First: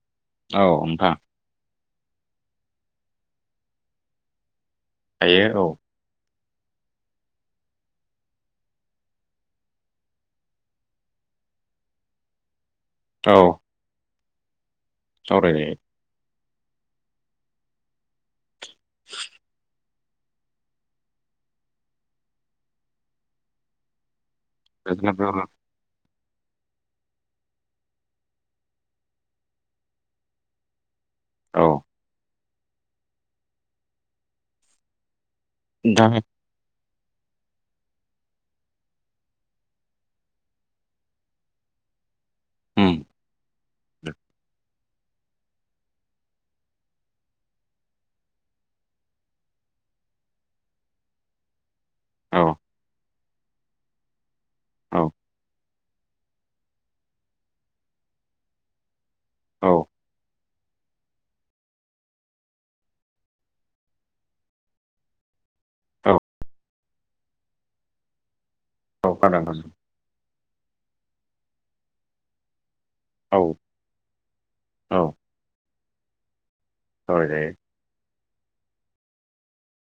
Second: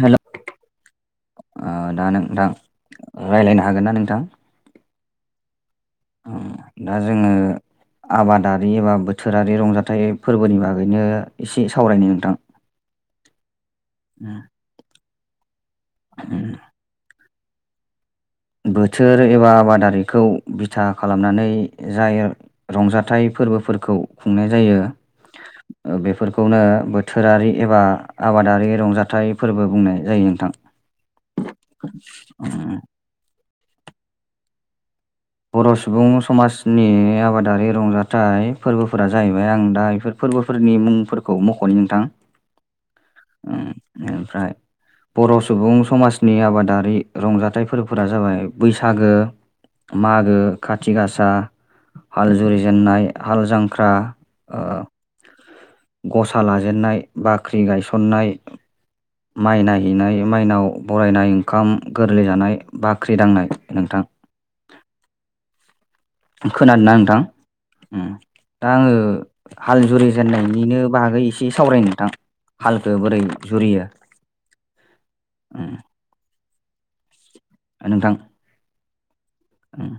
Hello औ नोंथां । ओ दा नोंथां रायज्लायनो हागोन ना नोंथां? हायो औ । उम दा जोङो आबादारि एबा बोथोरारि रंजाथाइ फोरबोनि बागैनो एसे सावरायनो नोंथां? औ ओ सावरायनाय उम बोथोर एबा आबादारि खौ बिथा खालामनानै जाय रंजाथाइ फोरबोफोरखौ खुंनाय जायो गोजोननाय थाबाय। ओ बेफोर खौनो बोथोरारि एबा आबादारि रंजाथाइ फोरबो बुंनाय जायो नोंथां औ । [unintelligible] बर' सुबुं नोंथां समाजनि बे आबादारि रंजाथाइ फोरबोफोरा जाहैबाय आं दा बेफोर फोरबोफोरनि मुंफोरखौ मख'नो नोंथां । [inaudible] उम उम ओमफ्राय बर' सुबुं समाजनि आबादारि रंजाथाइ फोरफोरा जाबाय बैसागो मागो खाथि गासा हाल औ जुरिजेननाय हाल जांख्रा ओ, औ गसा लाजेननाय बाख्रि गायसननाय माइ औ नायहैनाय माइनाव बरायनाय ओंखाम गोरलै जानाय बाख्रि दांनाय नोंथां औ खोनादोंना नोंथां दा आङो औ खोनादों खोनादों। हाल जुरि जेननायनि बिनो बागै एसे सावरायनोथां। हालखौो बोरै औ जुरियो सावराय जायो नोंथां उम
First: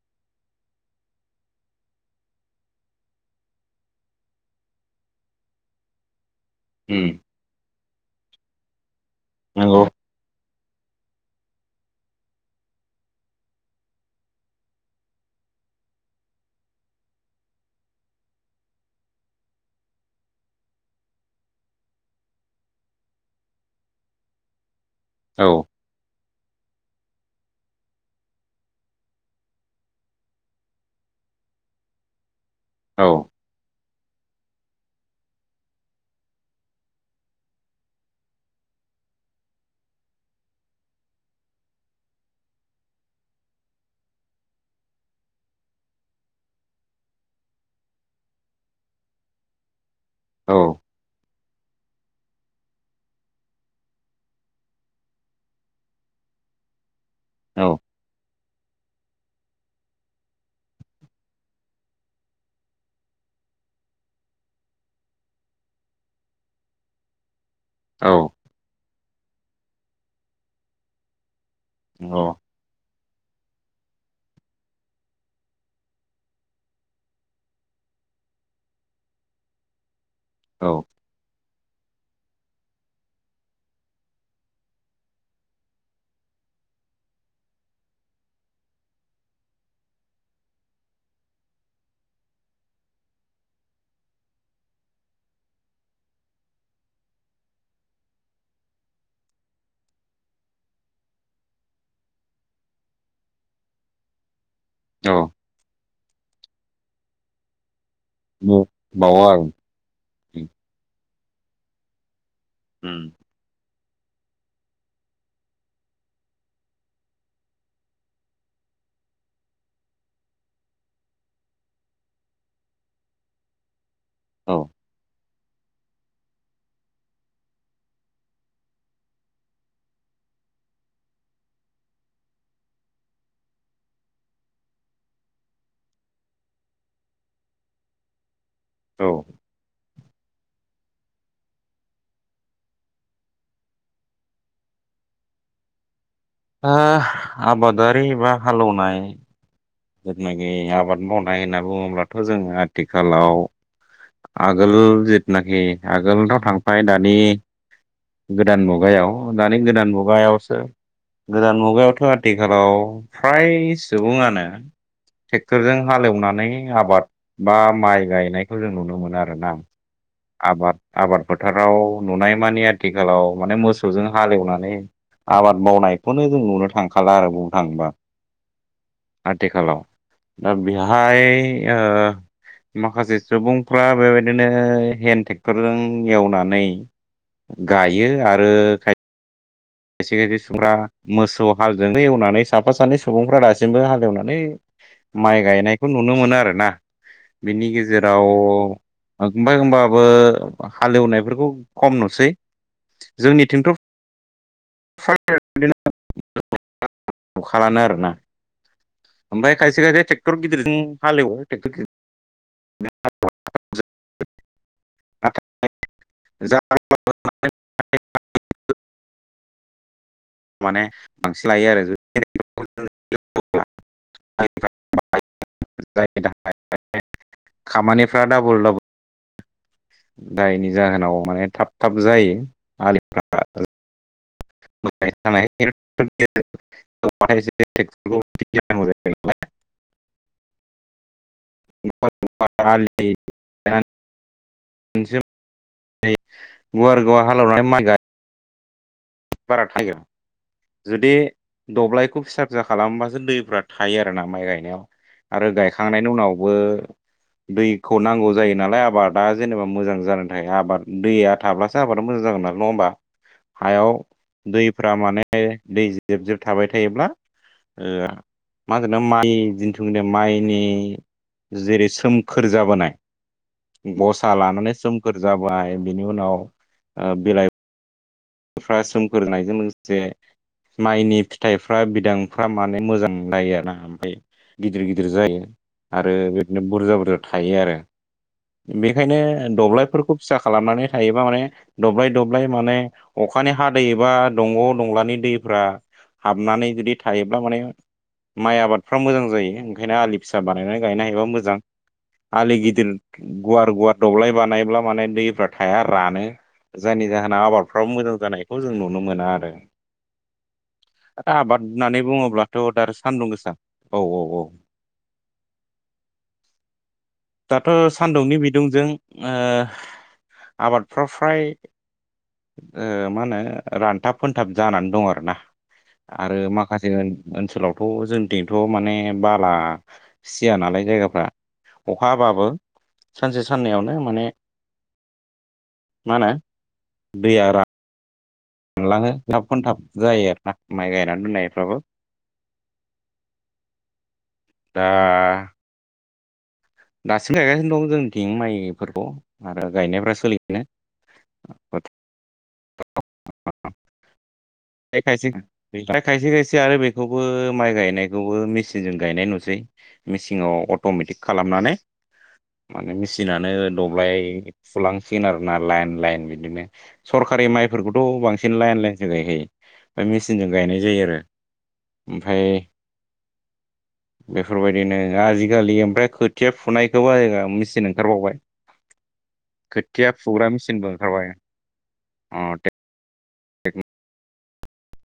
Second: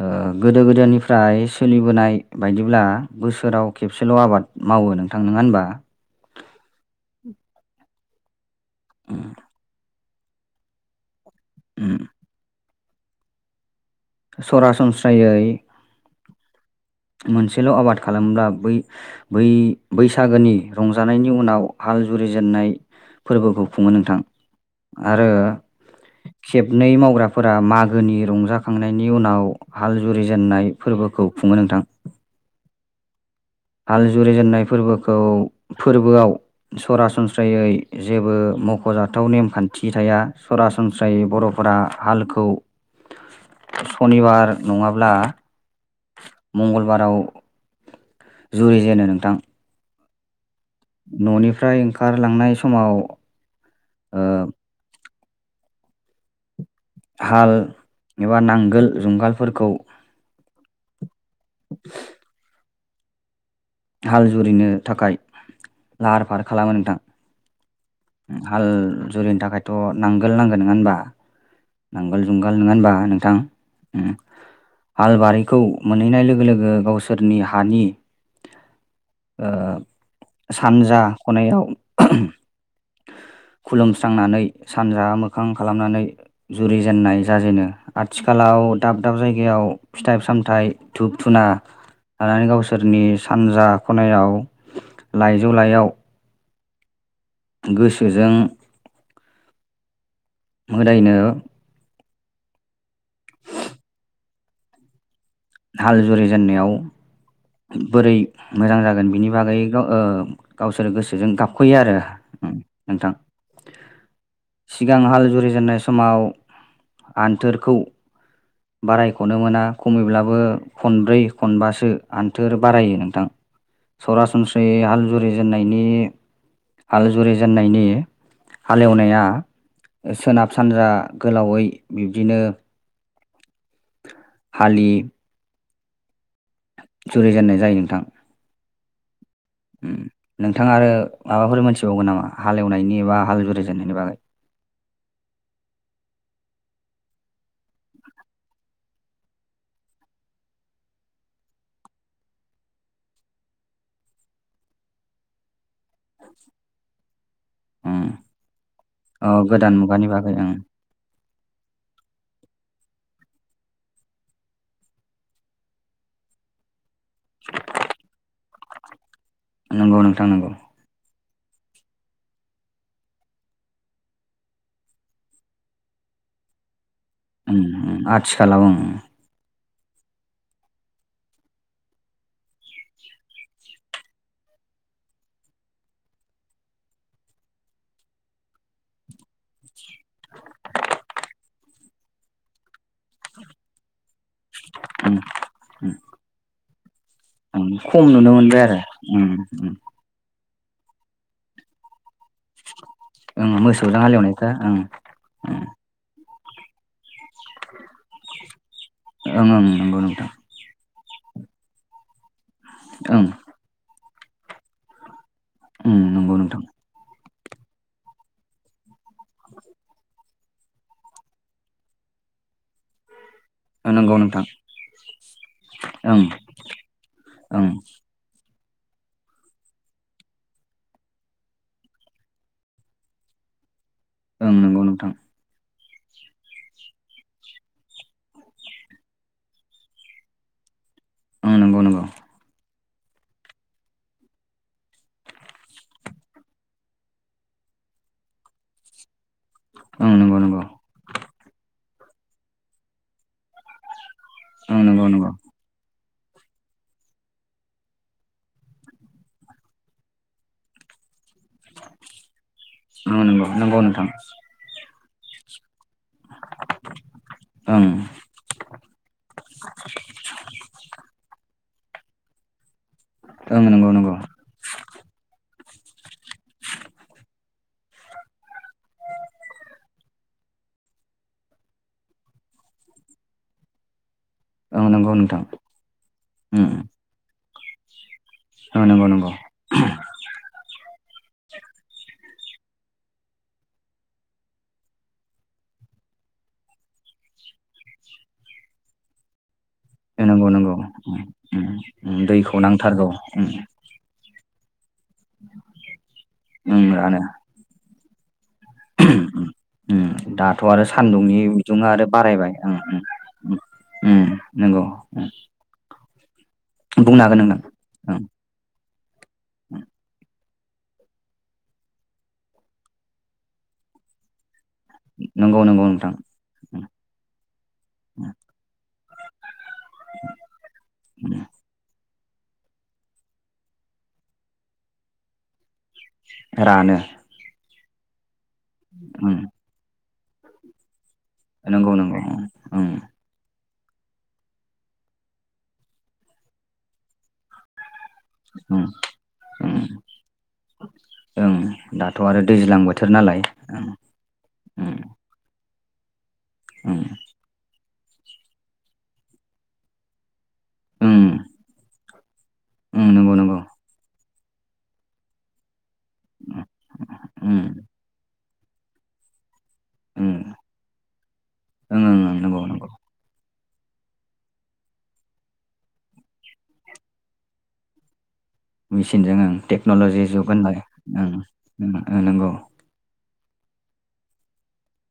ओ गोदो गोदायनिफ्राय सोलिबोनाय बायदिब्ला बोसोराव खेबसेल' आबाद मावो नोंथां नङा होनबा। हम [unintelligible] [inaudible] नंगौ उम सरासनस्रायै मोनसेल' आबाद खालामोब्ला बै-बै-बैसागोनि रंजानायनि उनाव हा हाल जुरिजेननाय फोरबोखौ खुङो नोंथां आरो औ खेबनै मावग्राफोरा मागोनि रंजाखांनायनि उनाव हाल जुरिजेननाय फोरबोखौ खुंङो नोंथां। औ हाल जुरिजेननाय फोरबोखौ फोरबोआव सरासनस्रायै जेबो मख'जाथाव नेमखान्थि थाया सरासनस्रायै बर'फोरा हालखौ सनिबार नङाब्ला मंगलबाराव जुरि जेनो नोंथां। औ न'निफ्राय ओंखारलांनाय समाव ओ हाल एबा नांगोल जुंगालफोरखौ हाल जुरिनो थाखाय लाहार फाहार खालामो नोंथां। औ हाल जुरिनो थाखायथ' नांगोल नांगोन नङा होनबा। नांगोल औ जुंगाल नङा होनबा नोंथां। हालबारिखौ मोनहैनाय लोगो-लोगो गावसोरनि हानि ओ औ सानजा खनायाव [unintelligible] [inaudible] खुलुमस्रांनानै सानजा मोखां खालामनानै जुरिजेनन्नाय जाजेनो आथिखालाव दाब दाब जायगायाव फिथाइ सामथाइ धुप धुना लानानै गावसोरनि सानजा खनायाव लाइजौ लाायाव गोसोजों मोदायनो औ हाल जुरि जेननायाव बोरै मोजां जागोन बावो बिनि आं बागै गाव ओ गावसोरो गोसोजों गाबख'यो आरो उम नोंथां। सिगां हाल जुरिजेननाय समाव आन्थोरखौ बारायख'नो मोना खमैब्लाबो खनब्रै खनबासो आन्थोर बारायो नोंथां। औ सरासनस्रायै हाल जुरिजेननायनि हाल जुरि जेननायनि हालेवनाया सोनाब सानजा गोलावै बिब्दिनो हालि जुरि जेननाय जायो नोंथां। औ उम नोंथाङा आरो माबाफोर मोनथिबावगोन नामा? हालेवनायनि एबा हाल जुरिजेननायनि बागै। आ आबादारि एबा हालौनाय जेथुनाखि आबाद मावनाय होनना बुङोब्लाथ' जों आथिखालाव आगोल जिथुनाखि आगोलथ' थांबाय दानि उम गोदान मुगायाव अ दानि गोदान मुगानि बागै ओं मुगायावसो गोदान मुगायावथ' आथिखालाव फ्राय सुबुङानो ट्रेक्टरजों हालेवनानै आबाद बा माइ गायनायखौ जों नुनो मोनो आरो ना। नंगौ नोंथां नंगौ आबाद आबाद फोथाराव नुनाय मानि आथिखालाव माने मोसौजों हालेवनानै आबाद मावनायखौनो जों नुनो थांखाला आरो बुंनो उम थाङोबा उम आथिखालाव उम आथिखालाव । दा बिहाय ओ माखासे सुबुंफ्रा बेबायदिनो हेन्द ट्रेक्टरजों एवनानै गायो आरो खा खायसे खायसे सुबुंफ्रा मोसौ हालजोंनो एवनानै साफा सानै सुबुंफ्रा दासिमबो हालेवनानै उम माइ गायनायखौ उम नुनो मोनो आरोना। उम बिनि खम गेजेराव नुनो मोनबाय आरो उम ओह आमफाय उम होनबाबो हालेवनायफोरखौ खम नुसै ओं जोंनिथिंथ' मोसौजों हालेवनायखो ओं ओं । नुखालानो आरोना ओं ओमफ्राय ओं खायसे नंगौ खायसे नोंथां ट्रेक्टर गिदिरजों हालेवो टेक्टर गिदिर। ओं । ओं नंगौ नोंथां [unintelligible] माने बांसिन लायो आरो [unintelligible] ओ नंगौ नोंथां। [unintelligible] जायनि ओं थाखाय ओं खामानिफ्रा डाबल डाबल जायनि जाहोनाव माने थाब थाब जायो आलिफ्रा [unintelligible] ओं नंगौ नोंथां [unintelligible] [unintelligible] ओं नंगौ नंगौ। [unintelligible] मोनसे [unintelligible] गुवारगाव हालेवनानै माइ गाय बारा थायो। ओं नंगौ नंगौ जुदि दब्लायखौ फिसा फिसा खालामबासो दैफ्रा थायो आरो ना माइ ओं गायनायाव नंगौ नंगौ आरो गायखांनायनि उनावबो दैखौ नांगौ जायो नालाय आबादा जेनेबा मोजां जानानै थायो, आबाद दैया हाब्लासो आबादा मोजां जागोन आरो नङा होमबा ओं नंगौ नंगौ हायाव नोंथां दैफ्रा माने दै जेब जेब थाबाय थायोब्ला ओं ओ मा होनो माइ जिन्थुनो माइनि जेरै सोमखोर जाबोनाय ओं नंगौ नंगौ गसा लानानै सोमखोर जाबाय बिनि उनाव ओ बिलाइ फ्रा सोमखोर जानायजों लोगोसे माइनि फिथाइफ्रा बिदांफ्रा माने मोजां जायो आरो ना ओमफ्राय गिदिर ओं गिदिर नंगौ नोंथां जायो आरो बिदिनो उम बुरजा बुरजा थायो आरो । ओं नंगौ बेखायनो नंगौ दब्लायफोरखौ फिसा खालामनानै हायोबा माने दब्लाय दब्लाय माने अखानि हादैै एबा दंग' दंलानि दैफ्रा हाबनानै जुदि थायोब्ला माने माइ आबादफ्रा मोजां जायो। ओंखायनो आलि ओं फिसा नंगौ नंगौ बानायनानै गायनो उम हायोबा मोजां, उम उम आलि दैखौ गिदिर नांथारगौ उम गुवार गुवार दबलाय बानायब्ला माने दैफ्रा थाया रानो, उम जायनि रानो जाहोना आबादफ्राबो मोजां जानाय खौ जों नुनो मोना आरो। ओं दाथ' आरो सान्दुंनि आबाद बिदुङा होननानै आरो बारायबाय बुङोब्लाथ' ओं दा आरो ओं सान्दुं गोसा ओं औ औ ओं औ नंगौ। [inaudible] बुंनो हागोन नोंथां दाथ' ओं सान्दुंनि बिदुंजों आबादफाव फ्राय ओ मा होनो रानथाब फोनथाब जानानै दं आरो ना नंगौ नंगौ नोंथां आरो माखासे ओनसोलावथ' जोंथिथ' माने बाला सिया नालाय जायगाफ्रा अखााबाबो सानसे साननैयावनो माने मा होनो रानो मोनलाङो उम थाब खनथाब जायो आरोोना माइ गाय नंगौ नंगौ दा दासिम गायगासिनो दं जों थिं उम माइफोरखौ आरो ओं गायनायफ्रा सोलिगासिनो। ओं दाथ' आरो दैज्लां बोथोर नालाय। ओं खायसे खायसे खायसे आरो ओं बेखौबो माइ गायनाय खौबो मेचिनजों गायनाय नुसै मेचिनाव अट'मेटिक ओं खालामनानै माने ओं नंगौ मेसिनानो नंगौ दब्लाय फुलांसिगोन आरो ना लाइन लाइन बिदिनो सरखारि ओं माइफोरखौथ' बांसिन लाइन लाइनसो गायखायो। ओमफ्राय ओं मेचिनजों गायनाय जायो आरो ओं ओं ओमफ्राय नंगौ नंगौ बेफोरबायदिनो आजिखालि ओमफ्राय खोथिया फुनायखौबो मेचन ओंखारबावबाय मेसिनजों ओं खोथिया टेक्न'लजि फुग्रा जुग होनबाय मेचिनबो ओंखारबाय ओं नोंगौ। टेक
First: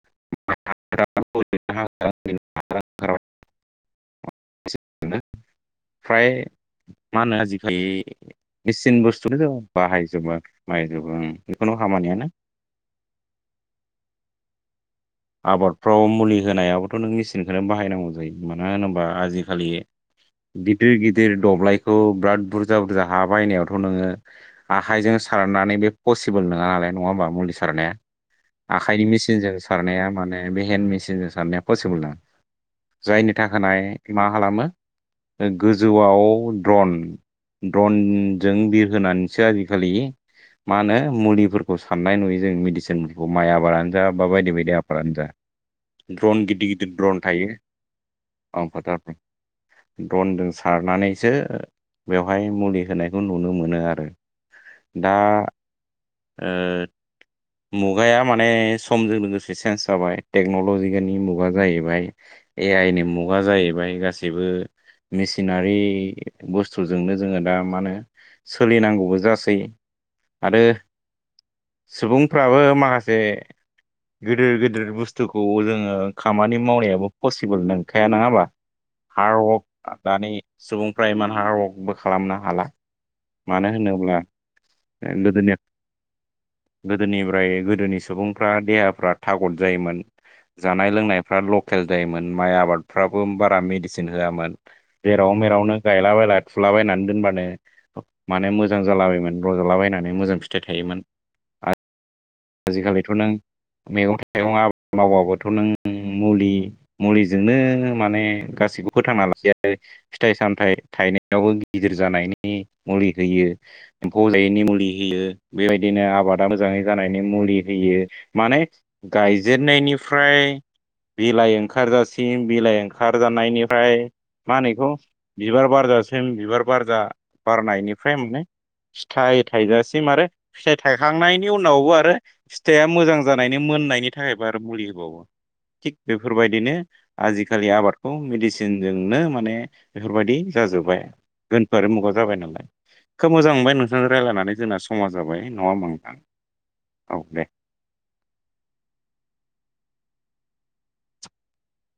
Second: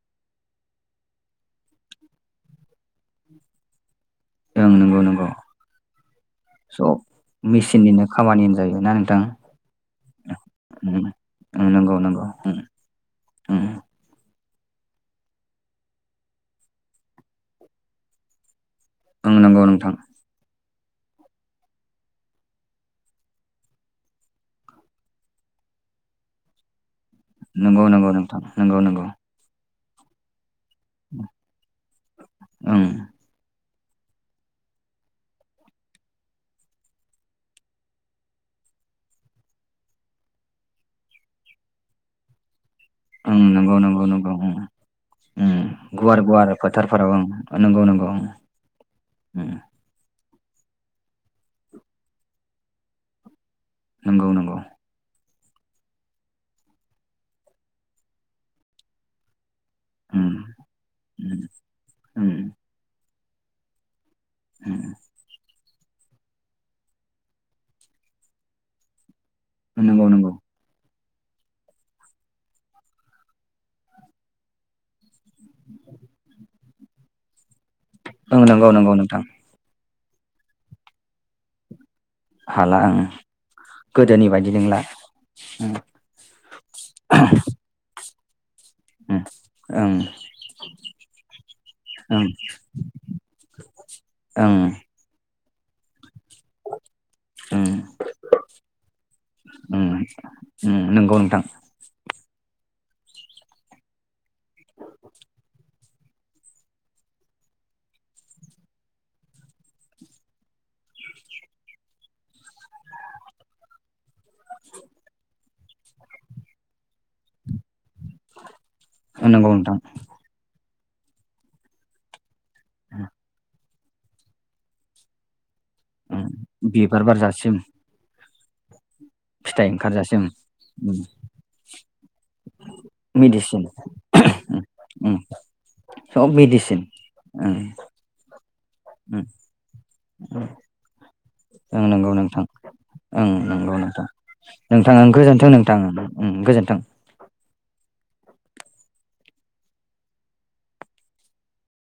[unintelligible] ओं नंगौ नंगौ। फ्राय सब मा होनो आजिखालि मेचिननिनो खामानि होनजायो ना मेचिन नोंथां बुस्थु बाहायजोबो ओम बाहायजोबो ओं बेखौ नंगौ नंगौ उम उम। आबादफ्राव मुलि होनायावोथ' नों मेचिनखौनो बाहायनांगौ जायो। मा होनोबा ओं नंगौ आजिखालि नोंथां गिदिर गिदिर दब्लायखौ बिराद बुरजा बुरजा हा बायनायावथ' नोङो आखायजों सार नानै बे पसिबोल नोङा नालाय नङा ओमबा बे मुलि नंगौ सारनाया नंगौ नोंथां नंगौ नंगौ आखायनि मेसिनजों साब्ला सारनाया माने बे हेन्द मेसिनजों सारनाया पसिबोल नङा ओं जायनि थाखानाय मा खालामो गोजौआव द्रन ड्रनजों बिरहोनानैसो आजिखालि मा होनो मुलिफोरखौ साननाय नुयो जों मेदिसिनफोरखौ ओं माइ नंगौ आबादानो नंगौ जा बा नंगौ ओम बायदि बायदि आ जा- ओम गुवार द्रन गुवार गिदिर गिदिर फोथारफोराव द्रन ओं थायो नंगौ नंगौ ओम ओन फाथारफोराव। द्रनजों सारनानैसो बेवहाय मुलि होनायखौ नुनो मो नो आरो नंगौ नंगौ दा ओ मुगाया माने समजों लोगोस चेन्स जाबाय ओम टेक्न'लजि नि ओम मुगा जाहैबाय उम ए आइ नि मुगा जाहैबाय गासि बो मेसिना रि बस्थुजोंनो जों दा मा होनो सोलिनांगौबो जास जयो नंगौ नंगौ आरो सुबुंफ्राबो माखासे गिदिर गिदिर बुस थुखौ जोङो खामानि मावनायाबो पसिबोल नोंखाया नङा होमबा ओं नंगौ नंगौ नोंथां हार्डवर्क दानि सुबुंफ्रा इमान हारवर्कबो खालामनो हाला मानो होनोब्ला गोदोनि बायदि नंला गोदोनि उम गोदोनिब्राय गोदोनि सुबुंफ्रा देहाफ्रा उम थागद ओं जायोमोन। जानाय लोंनायफ्रा लकेल ओं जायोमोन माइ आबादफ्राबो बारा मेडिसिन होआमोन ओं जेराव मेरावनो गायलाबाय ला थुलाबायनानै दोनबानो ओं माने मोजां जालाबायोमोन उम रजलाबायनानै मोजां फिथाइ उम थायोमोन। नंगौ नोंथां आजिखालिथ' नों मैगं थाइगं आबाद मावाबोथ' नों मुलि मुलिजोंनो माने गासैखौबो फोथांना लासै आरो फिथाइ सामथाइ थायनायावबो गिदिर जानायनि मुलि होयो एम्फौजायैनि मुलि होयो बेबाय दिनो आबादा मोजाङै जानाय मुलि होयो माने नंगौ नोंथां गायजेननायनिफ्राय बिलाइ ओंखारजासिम बिलाइ ओंखारजानायनिफ्राय मा होनो इखौ बिबार उम बारजासिम बिबार बारजा बारनायनिफ्राय माने फिथाइ थाइजासिम आरो फिथाइ उम थायखांनायनि उनाव फिथाइआ मोजां जानायनि मेडिसिन मोन नायनि थाखायबो आरो मुलि उम होबावो। थिग बेफोर सब बायदिनो मेडिसिन ओं आजिखालि आबादखौ मेडिसिन जोंनो ओं माने बेफोरबायदि जा जोबबाय दोनखो ओं आरो मुगा नंगौ जाबाय नोंथां नालाय, खोब ओं मोजां मोनबाय नंगौ नोंथां नोंथांजों रायज्लायनानै जोंना नोंथां ओं समाज जाबाय गोजोन्थों नङा नोंथां होमबा नोंथांबा? ओं गोजोन्थों औ। दे,